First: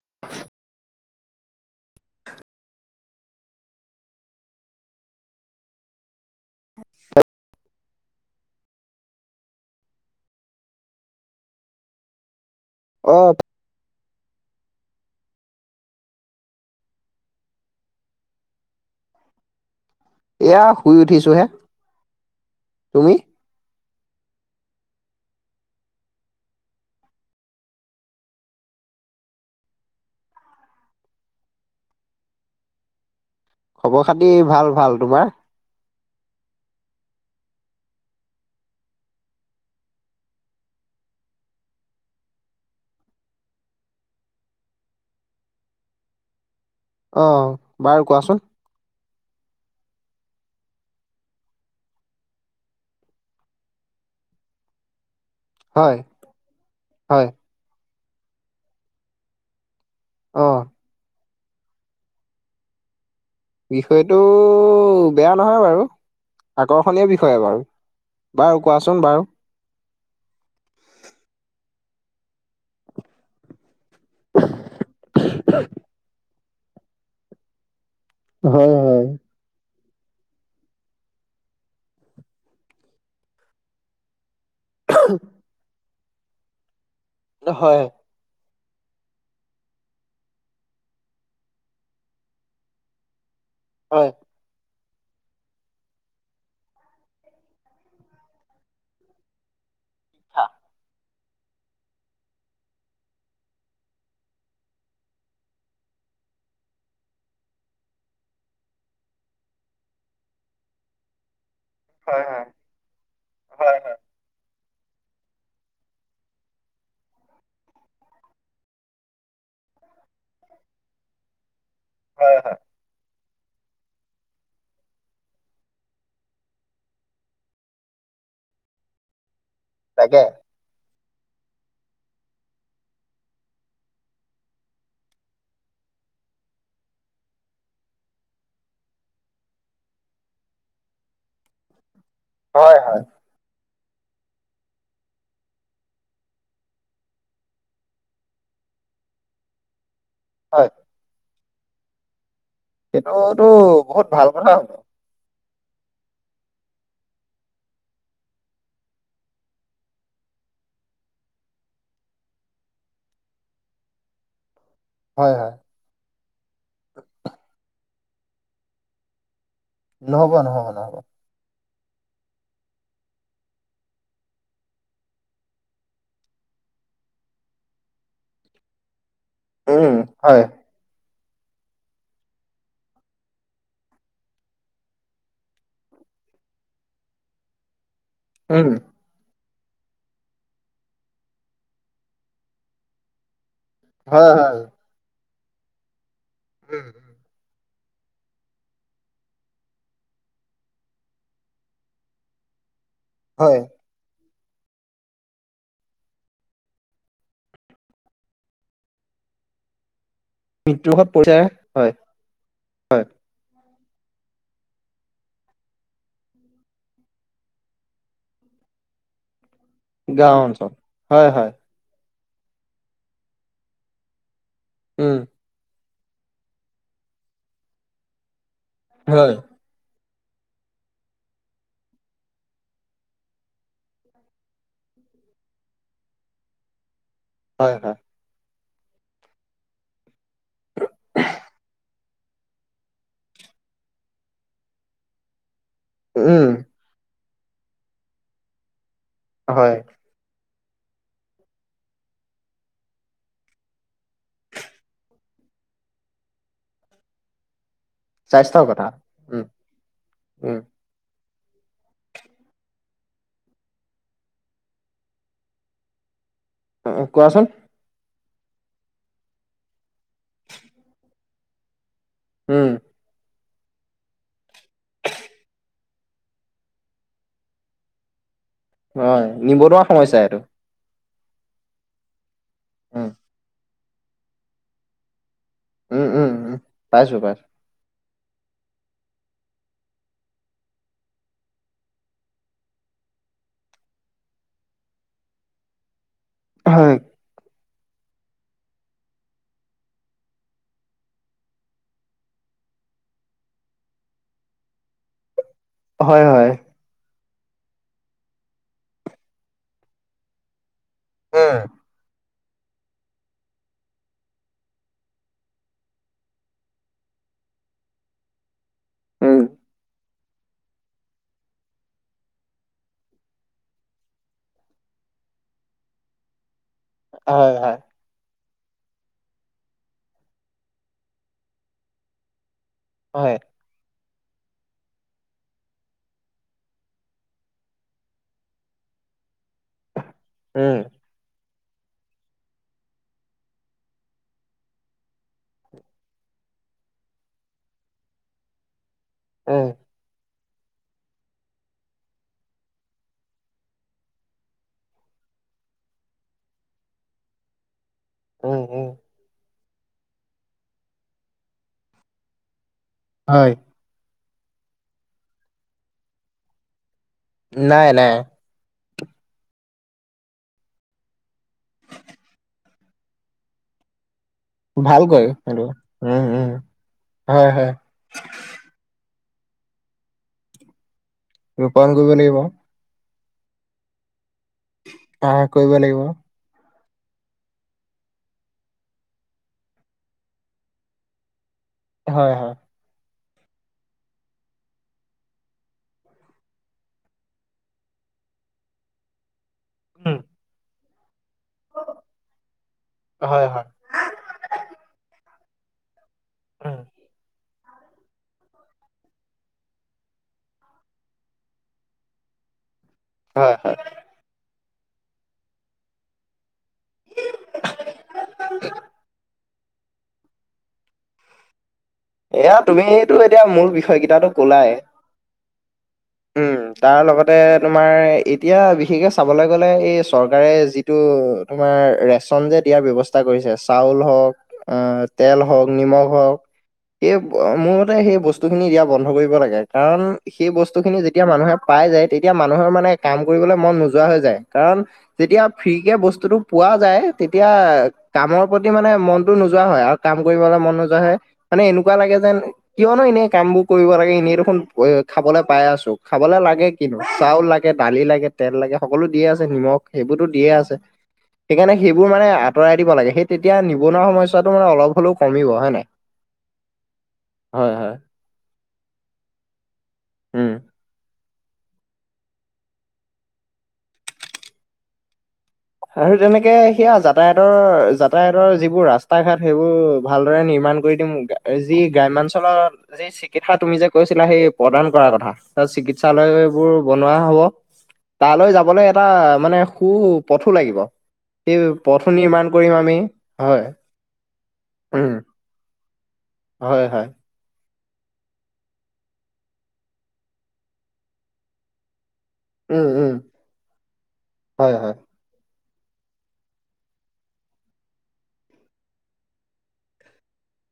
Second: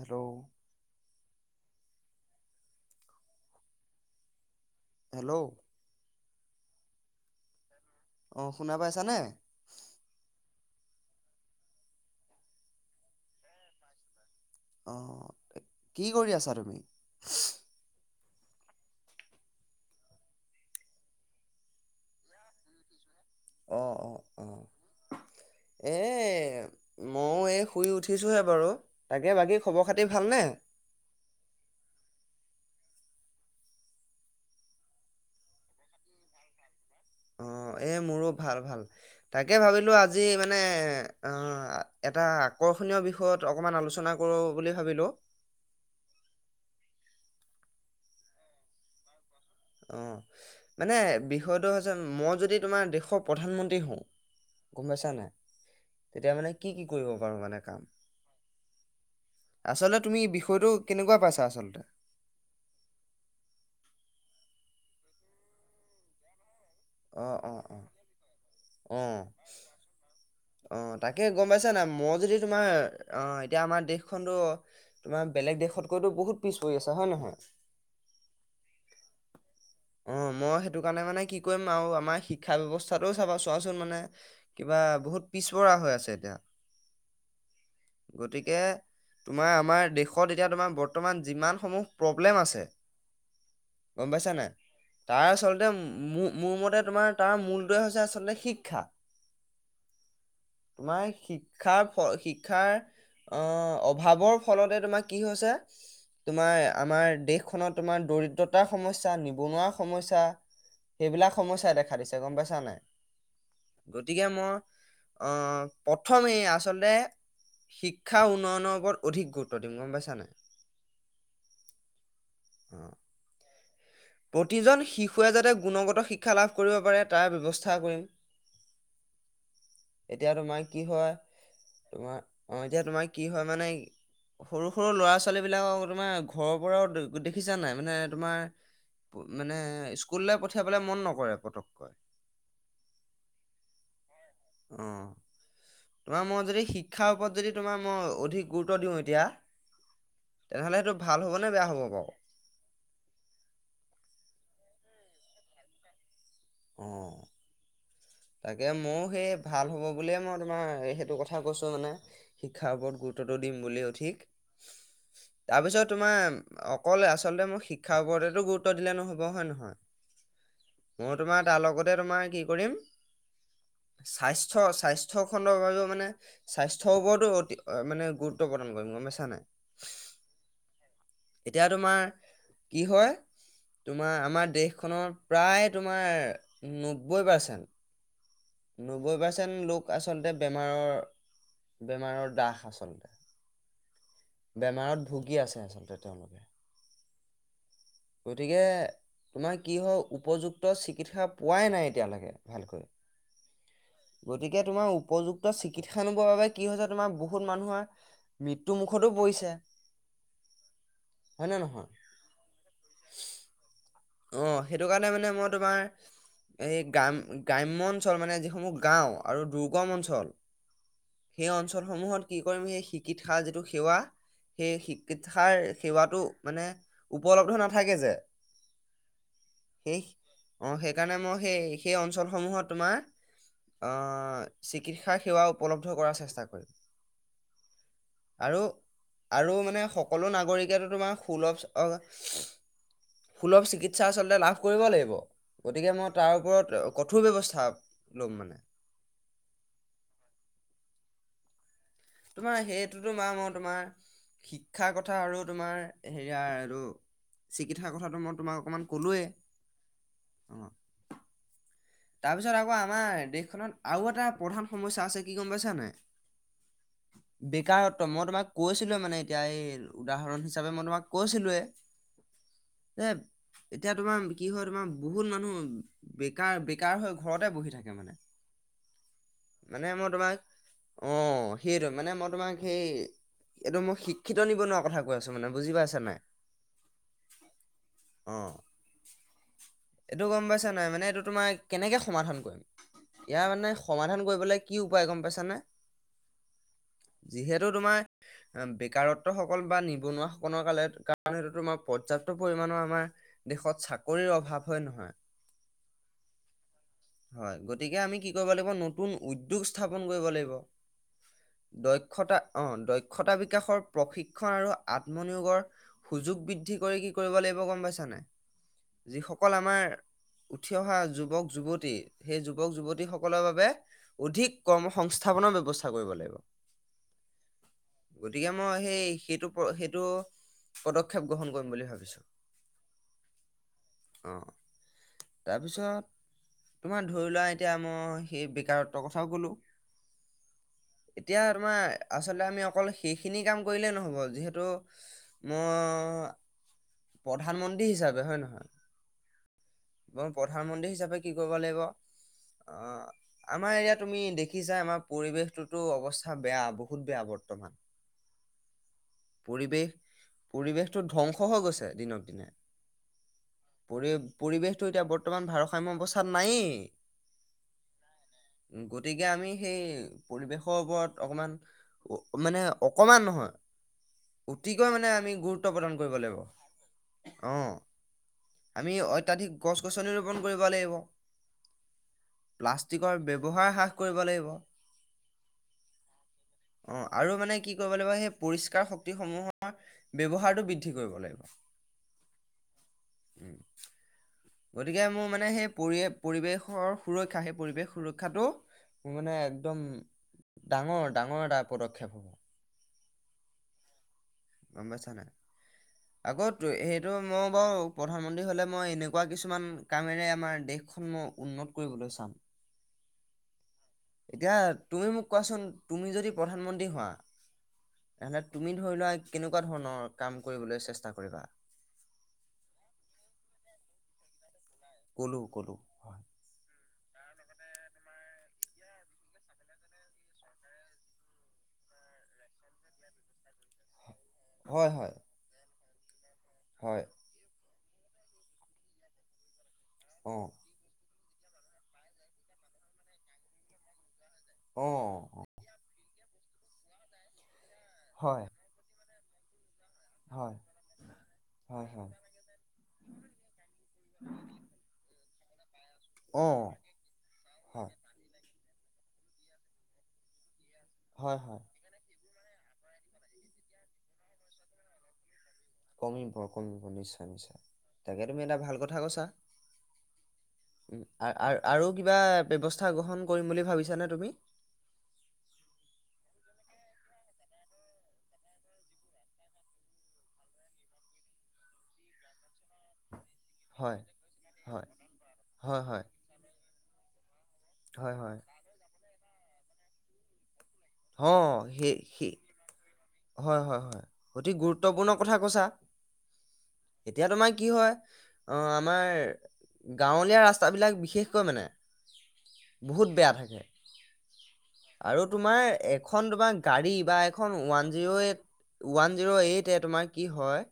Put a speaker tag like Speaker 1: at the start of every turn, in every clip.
Speaker 1: আৰু'
Speaker 2: [unintelligible]
Speaker 1: হেল্ল' অঁঃ শুনা পাইছানে?
Speaker 2: অফ
Speaker 1: আহ কি কৰি আছা তুমি?
Speaker 2: এয়া শুই উঠিছো হে তুমি?
Speaker 1: অ অ অ এই ময়ো এই শুই উঠিছোঁহে বাৰু তাকে বাকী খবৰ খাতি ভালনে
Speaker 2: খবৰ খাতি ভাল ভাল তোমাৰ?
Speaker 1: অ এই মোৰো ভাল ভাল তাকে ভাবিলো আজি মানে আহ এটা আকৰ্ষণীয় বিষয়ত অকমান আলোচনা কৰো বুলি ভাবিলো।
Speaker 2: আহ বাৰু কোৱাচোন।
Speaker 1: অঁ মানে বিষয়টো হৈছে মই যদি তোমাৰ দেশৰ প্ৰধানমন্ত্ৰী হওঁ গম পাইছা নাই
Speaker 2: হয়
Speaker 1: তেতিয়া মানে কি কি কৰিব
Speaker 2: হয়
Speaker 1: পাৰো মানে কাম? আচলতে তুমি
Speaker 2: অ
Speaker 1: বিষয়টো কেনেকুৱা পাইছা? চ আচলতে
Speaker 2: বিষয়টো বেয়া নহয় বাৰু, আকৰ্ষণীয় বিষয়ে
Speaker 1: অঁ অঁ
Speaker 2: বাৰু
Speaker 1: অঁ
Speaker 2: বাৰু কোৱাচোন বাৰু।
Speaker 1: অঁ তাকে গম পাইছ নাই মই যদি তোমাৰ অঁ এতিয়া আমাৰ দেশখনতো তোমাৰ বেলেগ দেশতকৈতো বহুত পিছপৰি আছে হয় ন হয়
Speaker 2: হয় হয়।
Speaker 1: অ মই সেইটো কাৰণে মানে কি কৰিম আৰু আমাৰ শিক্ষা ব্যৱস্থাটোও চাবা চোৱাচোন মানে কিবা বহুত পিছপৰা হৈ আছে। আ
Speaker 2: হয়
Speaker 1: তোমাৰ আমাৰ দেশত এতিয়া তোমাৰ বৰ্তমান যিমান সমূহ প্ৰব্লেম আছে
Speaker 2: হয়
Speaker 1: গম পাইছা নাই তাৰ আচলতে মোৰ মতে তোমাৰ তাৰ মূলটোৱে হৈছে আচলতে শিক্ষা।
Speaker 2: ক্ষা
Speaker 1: আমাৰ শিক্ষাৰ শিক্ষাৰ আহ অভাৱৰ ফলতে তোমাৰ কি হৈছে তোমাৰ আমাৰ দেশখনত তোমাৰ দৰিদ্ৰতাৰ সমস্যা নিবনুৱা সমস্যা সমস্যা হে বিলাক সমস্যাই দেখা
Speaker 2: হয়
Speaker 1: দিছে গম
Speaker 2: হয়
Speaker 1: পাইছা নাই
Speaker 2: হয় হয় হয়
Speaker 1: গতিকে মই প্ৰথমেই আচলতে শিক্ষা উন্নয়নৰ ওপৰত অধিক গুৰুত্ব দিম গম পাইছানাই।
Speaker 2: হয় হয়!
Speaker 1: প্ৰতিজন শিশুৱে যাতে গুণগত শিক্ষা লাভ কৰিব পাৰে তাৰ ব্যৱস্থা কৰিম।
Speaker 2: তাকে
Speaker 1: এতিয়া তোমাৰ কি হয়? তোমাৰ অ এতিয়া তোমাৰ কি হয় মানে সৰু সৰু ল'ৰা ছোৱালী বিিলাকক তোমাৰ ঘৰৰ পৰাও দেখিছা নাই মানে তোমাৰ, মানে স্কুললৈ পঠিয়াবলৈ মন নকৰে পতককৈ
Speaker 2: হয় হয়!
Speaker 1: অ তোমাৰ মই যদি শিক্ষাৰ ওপৰত যদি তোমাৰ মই অধিক গুৰুত্ব দিওঁ এতিয়া।
Speaker 2: হয়
Speaker 1: তেনেহ'লে সেইটো ভাল হ'ব। বেয়া হ'ব বাৰু
Speaker 2: সেইটোতটো বহুত ভাল কথা হ'ব।
Speaker 1: অঁঃ তাকে ময়ো সেই ভাল হ'ব বুলিয়ে মই তোমাৰ সেইটো কথা কৈছো মানে শিক্ষাৰ ওপৰত গুৰুত্বটো দিম বুলও ঠিক।
Speaker 2: হয় হয়
Speaker 1: তাৰপিছত তোমাৰ অকলে আচল্ততে মই শিক খাবওৰতেতো গুত্ব দে নহ'ব হয় নহয়।
Speaker 2: নহ'ব নহ'ব নহ'ব।
Speaker 1: ত তোমই কি কৰিম। স্বাস্থ্যয় স্বাস্থ্য খণ্ডৰ বাবেও মানে স্বাস্থ্যৰ ওপৰতো অতি মানে গুৰুত্ব প্ৰদান কৰিবম ম চাননে,
Speaker 2: উম হয়
Speaker 1: এতিয়া তোমাৰ কি হয় তোমাৰ আমাৰ দেশখনৰ প্ৰায় তোমাৰ নব্বৈ পাৰ্চেণ্ট
Speaker 2: উম
Speaker 1: নব্বৈ পাছ। চন লোক আচলতে বেমাৰৰ বেমাৰৰ দাহ আচলতে,
Speaker 2: হয় হয়
Speaker 1: বেমাৰত ভুগি আছে। আলতে তেওঁলোকে
Speaker 2: উম উম।
Speaker 1: গতিকে তোমাৰ কি হয় উপযুক্ত চিকিৎসা পোৱাই নাই এতিয়ালৈকে ভালকৈ
Speaker 2: হয়!
Speaker 1: গতিকে তোমাৰ উপযুক্ত চিকিৎসা নবৰ বাবে কি হৈছে তোমাৰ বহুত মানুহৰ মৃত্যু মুুখতো পৰিছে।
Speaker 2: মৃত্যুৰ হত পৰিচয়
Speaker 1: নে নহয়
Speaker 2: হয়। হয়।
Speaker 1: অ সেইটো কাৰণে মানে মই তোমাৰ এই গ্ৰাম গ্ৰাম্্য অঞ্চল মানে যিসমূহ গাও আৰু দু গম অঞ্চল
Speaker 2: গাঁও হয়
Speaker 1: সেই
Speaker 2: হয়
Speaker 1: অঞ্চলসমূহত। কি কৰিম সেই শিকি থা যিটো সেৱা, সেই
Speaker 2: উম,
Speaker 1: শিক্ষাৰ সেৱাটো মানে উপলব্ধ নাথাকে যে,
Speaker 2: হয়।
Speaker 1: স অ সেইকাৰণে মই সেই সেই অঞ্চলসমূহত তোমাৰ চিকিৎসা সেৱা উপলব্ধ কৰাৰ চেষ্টা কৰিম।
Speaker 2: হয় হয়!
Speaker 1: আৰু আৰু মানে সকলো নাগৰিকেতো তোমাৰ সুলভ সুলভ চিকিৎসা। চিকিৎসা আচলতে লাভ কৰিব লাগিব। গতিকে মই তাৰ
Speaker 2: উম,
Speaker 1: ওপৰত ক কঠোৰ ব্যৱস্থা লম মানে
Speaker 2: হয়
Speaker 1: তোমাৰ সেইটোতো মাৰ মই তোমাৰ শিক্ষাৰ কথা আৰু তোমাৰ হেৰি আ ৰু ক্ষা কথাটো মই তোমাক
Speaker 2: স্বাস্থ্যৰ কথা।
Speaker 1: অকণমান ক'লোৱেই
Speaker 2: উম, উম,
Speaker 1: অঁ তাৰপিছত আকৌ আমাৰ দেশখনত আৰু এটা প্ৰধান সমস্যা আছে কি গম পাইছানে
Speaker 2: কোৱাচোন,
Speaker 1: বেকাৰত্ব মই তোমাক কৈছিলো মানে এতিয়া এই উদাহৰণ হিচাপে মই তোমাক কৈছিলো তোৱে।
Speaker 2: উম,
Speaker 1: এ এতিয়া তোমাৰ কি হয় তোমাৰ বহুত মানুহ বেকাৰ বে কাৰ হৈ ঘৰতে বহি থাকে মানে
Speaker 2: হয় নিবনুৱা
Speaker 1: মানে মই
Speaker 2: সমস্যা
Speaker 1: তোমাক
Speaker 2: এইটো
Speaker 1: অ সেইটো মানে মই তোমাক। সেই
Speaker 2: উম,
Speaker 1: এইটো মোৰ শিক্ষিত নিবনুৱা কথা কৈ আছো। মানে বুজি পাইছা
Speaker 2: উম
Speaker 1: নাই
Speaker 2: উম উম পাইছো পাইছো
Speaker 1: অ এইটো গম পাইছা নাই মানে এইটো তোমাৰ কেনেকে সমাধান কৰিম ইয়াৰ মানে সমাধান কৰিবলৈ কি উপায় গম পাইছানে
Speaker 2: হয়
Speaker 1: সটো তোমাৰ বেকাৰত্ব সকল বা নিবনুৱাসকলৰাল কাৰণে সটো তোমাৰ পৰ্যাপ্ত পৰিমাণৰ আমাৰ দেশত চাকৰিৰ অভাৱ হয় নহয়
Speaker 2: হয় হয়।
Speaker 1: হয় গতিকে আমি কি কৰিব লাগিব নতুন উদ্যোগ স্থাপন কৰিব লাগিব।
Speaker 2: উম,
Speaker 1: দক্ষতা অ দক্ষতা বিকাশৰ প্ৰশিক্ষণ আৰু আত্মনিয়োগৰ সুযোগ বৃদ্ধি কৰি কি কৰিব লাগিব গম পাইছানে
Speaker 2: উম,
Speaker 1: যিসকল আমাৰ উঠি অহা যুগ যুৱক যুৱতী সেই যুৱক যুৱতীসকলৰ বাবে অধিক কৰ্ম সংস্থাপনৰ ব্যৱস্থা কৰিব লাগিব
Speaker 2: হয় হয়
Speaker 1: গতিকে মই সেই সেইটো সেইটো পদক্ষেপ গ্ৰহণ কৰিম বুলি ভাবিছো
Speaker 2: হয়
Speaker 1: অ তাৰ পিছত। তোমাৰ ধৰি লোৱা এতিয়া মই সেই বেকাৰত্বৰ কথাও কলো
Speaker 2: উম
Speaker 1: এতিয়া তোমাৰ আচলতে আমি অকল সেইখিনি কাম কৰিলেই নহ'ব যিহেতু মই প্ৰধানমন্ত্ৰী হিচাপে হয় নহয়।
Speaker 2: আহ
Speaker 1: প্ৰধানমন্ত্ৰী হিচাপে কি কৰিব লাগিব অ আমাৰ এৰিয়াাত তুমি দেখিছা আমাৰ পৰিৱেশটোতো অৱস্থা বেয়া বহুত বেয়া বৰ্তমান
Speaker 2: উ উ।
Speaker 1: পৰিৱেশ পৰিৱেশটো ধ্বংস হৈ গৈছে দিনক দিনে
Speaker 2: হয়,
Speaker 1: পৰে পৰিৱেশটো এতিয়া বৰ্তমান ভাৰসাম্য বস্থ তাত নাইয়ে।
Speaker 2: নাই নাই
Speaker 1: গতিকে আমি সেই পৰিৱেশৰ ওপৰত অকমান মানে অকমান নহয় অতিকৈ মানে
Speaker 2: ভালকৈ
Speaker 1: আমি
Speaker 2: সেইটো,
Speaker 1: গুৰুত্ব প্ৰদান কৰিব
Speaker 2: উম, উম,
Speaker 1: লাগিব
Speaker 2: হয়,
Speaker 1: অ
Speaker 2: হয়,
Speaker 1: আমি অ অত্যাধিক গছ গছনি ৰূপণ কৰিব লাগিব
Speaker 2: ৰূপান গগলে আহিব
Speaker 1: প্লাষ্টিকৰ ব্যৱহাৰ হ্ৰাস কৰিব লাগিব
Speaker 2: আহ, কৰিব লাগিব,
Speaker 1: অ আৰু মানে কি কৰিব লাগিব সেই পৰিষ্কাৰ শক্তিসমূহৰ ব্যৱহাৰটো বৃদ্ধি কৰিব লাগিব
Speaker 2: হয় হয়
Speaker 1: উম গতিকে মোৰ মানে সেই পৰিয়ে পৰিৱেশৰ সুৰক্ষা সেই পৰিৱেশ সুৰক্ষাটো মোৰ মানে। উম। ডাঙৰ ডাঙৰ এটা পদক্ষেপ হ'ব
Speaker 2: হয় হয়
Speaker 1: গম পাইছা নে। আগত
Speaker 2: উম,
Speaker 1: সেইটো মই বাৰু প্ৰধানমন্ত্ৰী হলে মই এনেকুৱা কিছুমান কামেৰে আমাৰ দেশখন মই উন্নত কৰিবলৈ চাম
Speaker 2: হয় হয়
Speaker 1: এতিয়া তুমি মোক কোৱাচোন তুমি যদি প্ৰধানমন্ত্ৰী হোৱা তেনেহলে তুমি ধৰি লোৱা কেনেকুৱা ধৰণৰ কাম কৰিবলৈ চেষ্টা কৰিবা
Speaker 2: এয়া তুমিটো এতিয়া মোৰ বিষয় কেইটাতটো কলাই
Speaker 1: কলু কলু হয়
Speaker 2: তাতে তোমাৰ, এতিয়া বিশেষকৈ চাবলৈ গ'লে এই চৰকাৰে যিটো, তোমাৰ ৰেচন যে দিয়াৰ ব্যৱস্থা কৰিছে। চাউল হওক অ,
Speaker 1: হয় হয়
Speaker 2: তেল হওক। নিমখ‌ও আৰু
Speaker 1: হয়
Speaker 2: এই, মোৰ? সেই বস্তু খিনি দিয়া বন্ধ কৰিব লাগে। কাৰণ
Speaker 1: অ
Speaker 2: সেই বস্তু খিনি যেতিয়া? যেতিয়া মানুহে পাই যায়। তেতিয়া মানুহৰ মানে কাম কৰিবলৈ মন নোযোৱা হৈ যায়। কাৰণ
Speaker 1: অ'।
Speaker 2: যেতিয়া ফ্ৰী কে বস্তুটো পোৱা যায় তেতিয়া কামৰ
Speaker 1: হয়,
Speaker 2: প্ৰতি মানে মন। কৌ নোযোৱা হয় আক কাম
Speaker 1: হয়,
Speaker 2: কৰিবলৈ মন নোযোৱা হয়। মানে এনেকু
Speaker 1: হয়,
Speaker 2: এনেকুৱা
Speaker 1: হয়।
Speaker 2: লাগে যেন কিয়নো এনেই কাম বোৰ কৰিব লাগে এনেই দেখোন খাবলৈ পাই আছো। খাবলে লাগে
Speaker 1: অ'।
Speaker 2: কিন্তু। চাউল লাগে,
Speaker 1: হয়,
Speaker 2: দালি লাগে, তেল লাগে সকলো দিয়ে আছে, নিমখ। সেইবোৰতো দিয়ে আছে।
Speaker 1: হয়, হয়,
Speaker 2: সেইকাৰণে, সেইবোৰ মানে আ আঁতৰাই দিব লাগে। সেই তেতিয়া নিবনুৱা সমস্যাটো মানে অলপ হ'লেও কমিব। হয় নাই
Speaker 1: কমিব কমিব। নিশ্চয়-নিশ্চয়
Speaker 2: হয় হয়
Speaker 1: তাকে তুমি এটা ভাল কথা কৈছা।
Speaker 2: উম
Speaker 1: উম, আৰু কিবা ব্যৱস্থা গ্ৰহণ কৰিম বুলি ভাবিছানে তুমি
Speaker 2: আৰু তেনেকে সেয়া যাতায়তৰ, যাতায়াতৰ যিবোৰ ৰাস্তা ঘাট সেইবোৰ ভালদৰে নিৰ্মাণ কৰি দিম যি গ্ৰাম্যাঞ্চলত যি কেথা, তুমি যে
Speaker 1: হয়,
Speaker 2: কৈছিলা, সেই
Speaker 1: হয়।
Speaker 2: প্ৰদান কৰাৰ কথা তাত
Speaker 1: হয়, হয়,
Speaker 2: চিকিৎসালয়বোৰ বনোৱা হ'ব।
Speaker 1: হয়, হয়,
Speaker 2: তালৈ যাবলৈ এটা মানে সু পথো লাগিব সেই পথো নিৰ্মাণ কৰিম আমি হয়
Speaker 1: হয়-হয়-হয়। অতি
Speaker 2: উম
Speaker 1: গুৰুত্বপূৰ্ণ কথা কৈছা।
Speaker 2: হয় হয়
Speaker 1: এতিয়া তোমাই কি হয় অঁ আমাৰ গাঁৱলীয়া ৰাস্তাবলাক বিশেষকৈ মানে
Speaker 2: উম উম
Speaker 1: বহুত বেয়া থাকে
Speaker 2: হয় হয়
Speaker 1: আৰু তোমাৰ? এখন তোমাৰ গাড়ী বা এখন ওৱান জিৰ এইট-ওৱান জিৰ এইটে তোমাৰ কি হয়।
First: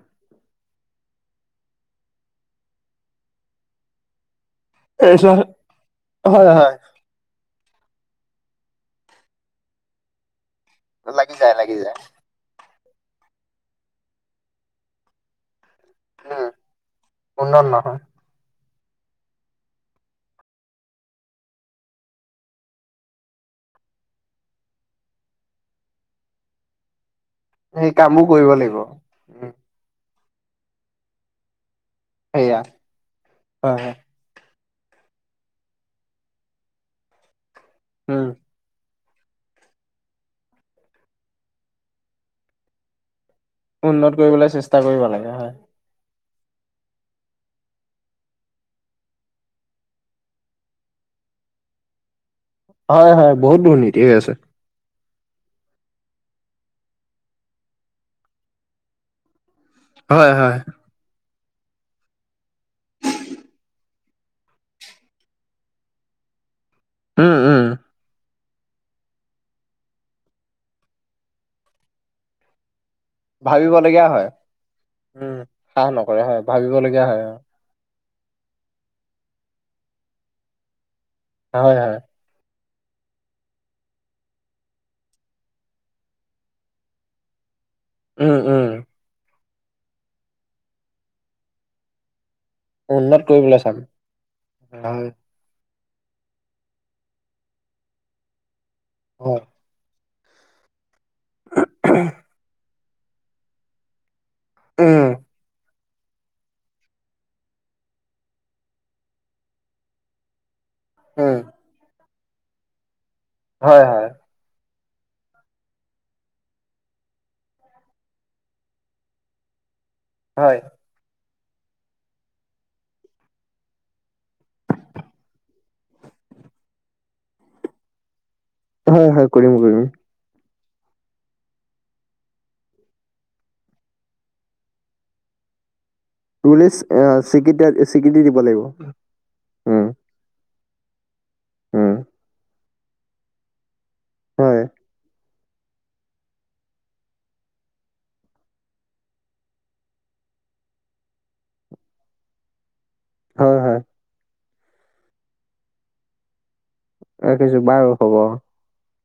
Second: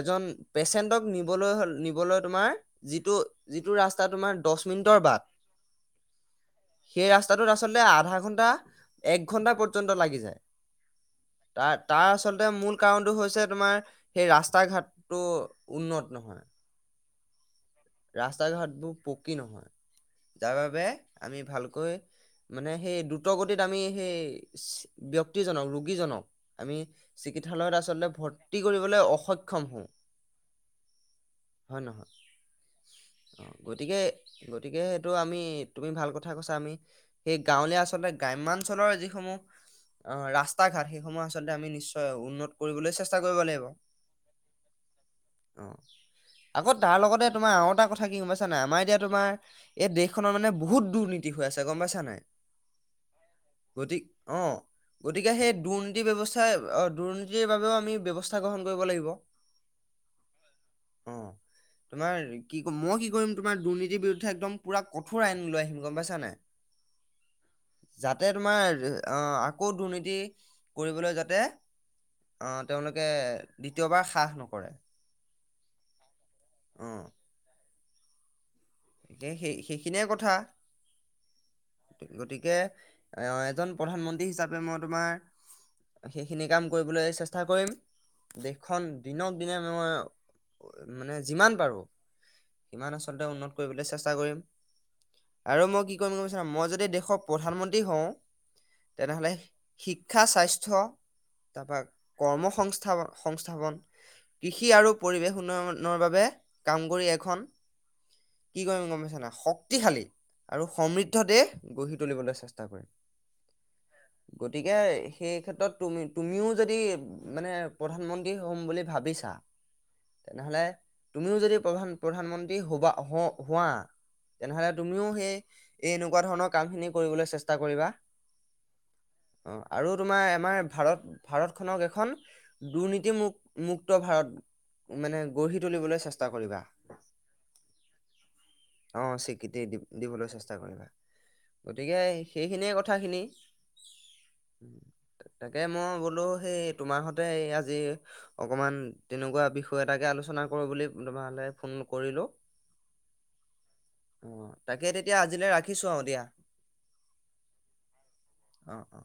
Speaker 1: এজন পেচেণ্টক নিবলৈ-হ নিবলৈ, তোমাৰ যিটো-যিটো ৰাস্তা তোমাৰ দহ মিনিটৰ
Speaker 2: এই,
Speaker 1: বাট
Speaker 2: হয় -হয়।
Speaker 1: সেই ৰাস্তাটোত আচলতে আধা ঘণ্টা তা, এক ঘন্টা পৰ্যন্ত লাগি যায়।
Speaker 2: লাগি
Speaker 1: তাৰ
Speaker 2: যায়-লাগি যায়।
Speaker 1: তাৰ আচলতে মূল কাৰণটো হৈছে, তোমাৰ সেই ৰাস্তা-ঘাটটো উন্নত নহয়।
Speaker 2: উম উন্নত অঁ।
Speaker 1: ৰাস্তা ঘাটবোৰ পকী নহয় যাৰ বাবে আমি ভালকৈ মানে সেই দ্ৰুত গতিত আমি সেই ব্যক্তিজনক ৰোগীজনক আমি চিকিৎসালয়ত
Speaker 2: সেই
Speaker 1: আচলতে
Speaker 2: কামবোৰ কৰিব
Speaker 1: ভৰ্তি
Speaker 2: লাগিব
Speaker 1: কৰিবলৈ
Speaker 2: উম
Speaker 1: অসক্ষম হওঁ। হয় নহ
Speaker 2: সেয়া, হয়-হয়।
Speaker 1: গতিকে সেইটো আমি তুমি ভাল কথা কৈছা আমি সেই গাঁৱলীয়া আচলতে
Speaker 2: উম
Speaker 1: গ্ৰাম্যাঞ্চলৰ যি। ৰাস্তা ঘাট সেইসমূহ আচলতে আমি নিশ্চয় উন্নত কৰিবলৈ চেষ্টা কৰিব লাগিব অ
Speaker 2: উন্নত কৰিবলৈ চেষ্টা কৰিব লাগে হয়।
Speaker 1: আকৌ তাৰ লগতে তোমাৰ আৰু এটা কথা কি গম পাইছ নাই, আমাৰ এতিয়া তোমাৰ এই দেশখনৰ মানে বহুত দুৰ্নীতি হৈ আছে গম পাইছা নাই।
Speaker 2: হয়-হয়। বহুত
Speaker 1: গতি
Speaker 2: দুৰ্নীতি হৈ
Speaker 1: অ
Speaker 2: আছে।
Speaker 1: গতিকে সেই দুৰ্নীতি ব্যৱস্থাই অ', দুৰ্নীতিৰ বাবেও আমি ব্যৱস্থা গ্ৰহণ কৰিব লাগিব।
Speaker 2: হয়-হয়।
Speaker 1: অ। তোমাৰ ই কি, মই কি কৰিম তোমাৰ দুৰ্নীতি বিৰুদ একদম পুৰা কঠোৰ আইন লৈ আহিম গম পাইছানে।
Speaker 2: উম উম
Speaker 1: যাতে তোমাৰ, অ', আকৌ দুৰ্নীতি কৰিবলৈ যাতে অ', তেওঁলোক তেওঁলোকে দ্বিতীয়বাৰ সাহ নকৰে।
Speaker 2: হ, ন। [unintelligible] কৰে হয়, ভাবিবলগীয়া হয় অ।
Speaker 1: সে-সে-সেইখিনিয়ে কথা।
Speaker 2: হয় হয়
Speaker 1: গতিকে? এ অ, এজন প্ৰধানমন্ত্ৰী হিচাপে মই তোমাৰ, সেইখিনি কাম কৰিবলৈ চেষ্টা কৰিম।
Speaker 2: উম উম
Speaker 1: দেশখন দিনক দিনক মানে যিমান পাৰো সিমান আচলতে উন্নত। কৰিবলৈ চেষ্টা কৰিম
Speaker 2: হয়
Speaker 1: আৰু মোৰ কি কৰিম জানানে মই যদি দেশৰ প্ৰধানমন্ত্ৰী হওঁ। তেনেহলে
Speaker 2: হয়
Speaker 1: শিক শিক্ষা স্বাস্থ্য, তাৰপা কৰ্মসস্থা, সংস্থা-সংস্থাপন। কৃষি আৰু
Speaker 2: উম
Speaker 1: পৰিৱেশ উন্নয়ন নৰ বাবে কাম কৰি এখন কি কৰিম গম পাইছা না শক্তিশালী। আৰু সমৃদ্ধ
Speaker 2: উম
Speaker 1: দেহ গঢ়ি। তুলিবলৈ চেষ্টা কৰিম।
Speaker 2: হয়- হয়
Speaker 1: কেই সেই ক্ষেত্ৰত তুমি - তুমিও যদি মানে প্ৰধানমন্ত্ৰী হ'ম বুলি ভাবিছা
Speaker 2: হয়
Speaker 1: তেনেহলে তুমিও যদি প্ৰধান প্ৰধানমন্ত্ৰী হ'বা হওঁক। হোৱা তেনেহ'লে তুমিও সেই এই এনেকুৱা ধৰণৰ কামখিনি কৰিবলৈ চেষ্টা কৰিবা।
Speaker 2: হয় - হয় কৰিম-
Speaker 1: অ'
Speaker 2: কৰিম।
Speaker 1: আৰু তোমাৰ আমাৰ ভাৰত - ভাৰতখনক এখন দুৰ্নীতি মু - মুক্ত ভাৰত মানে গঢ়ি তুলিবলৈ।
Speaker 2: পুলিচ আহ ', চিকি
Speaker 1: অহ ', স্বীকৃতি দি দিব লৈছে। চেষ্টা কৰিবা।
Speaker 2: উম
Speaker 1: গতিকে সেইখিনিয়ে কথা। কথাখিনি।
Speaker 2: হয়
Speaker 1: তাকে মই ব বলো সেই তোমাৰ হতে আজি অকমান তেনেকুৱা বিষয় এটাকে আলোচনা কৰো বুলি তোমলে ফোন কৰিলো।
Speaker 2: হয় - হয়
Speaker 1: অহ ', তাকে তেতিয়া আজিলৈ ৰাখিছো অহ', দিয়া।
Speaker 2: ৰাখেইছো বাৰু হব।
Speaker 1: অ অ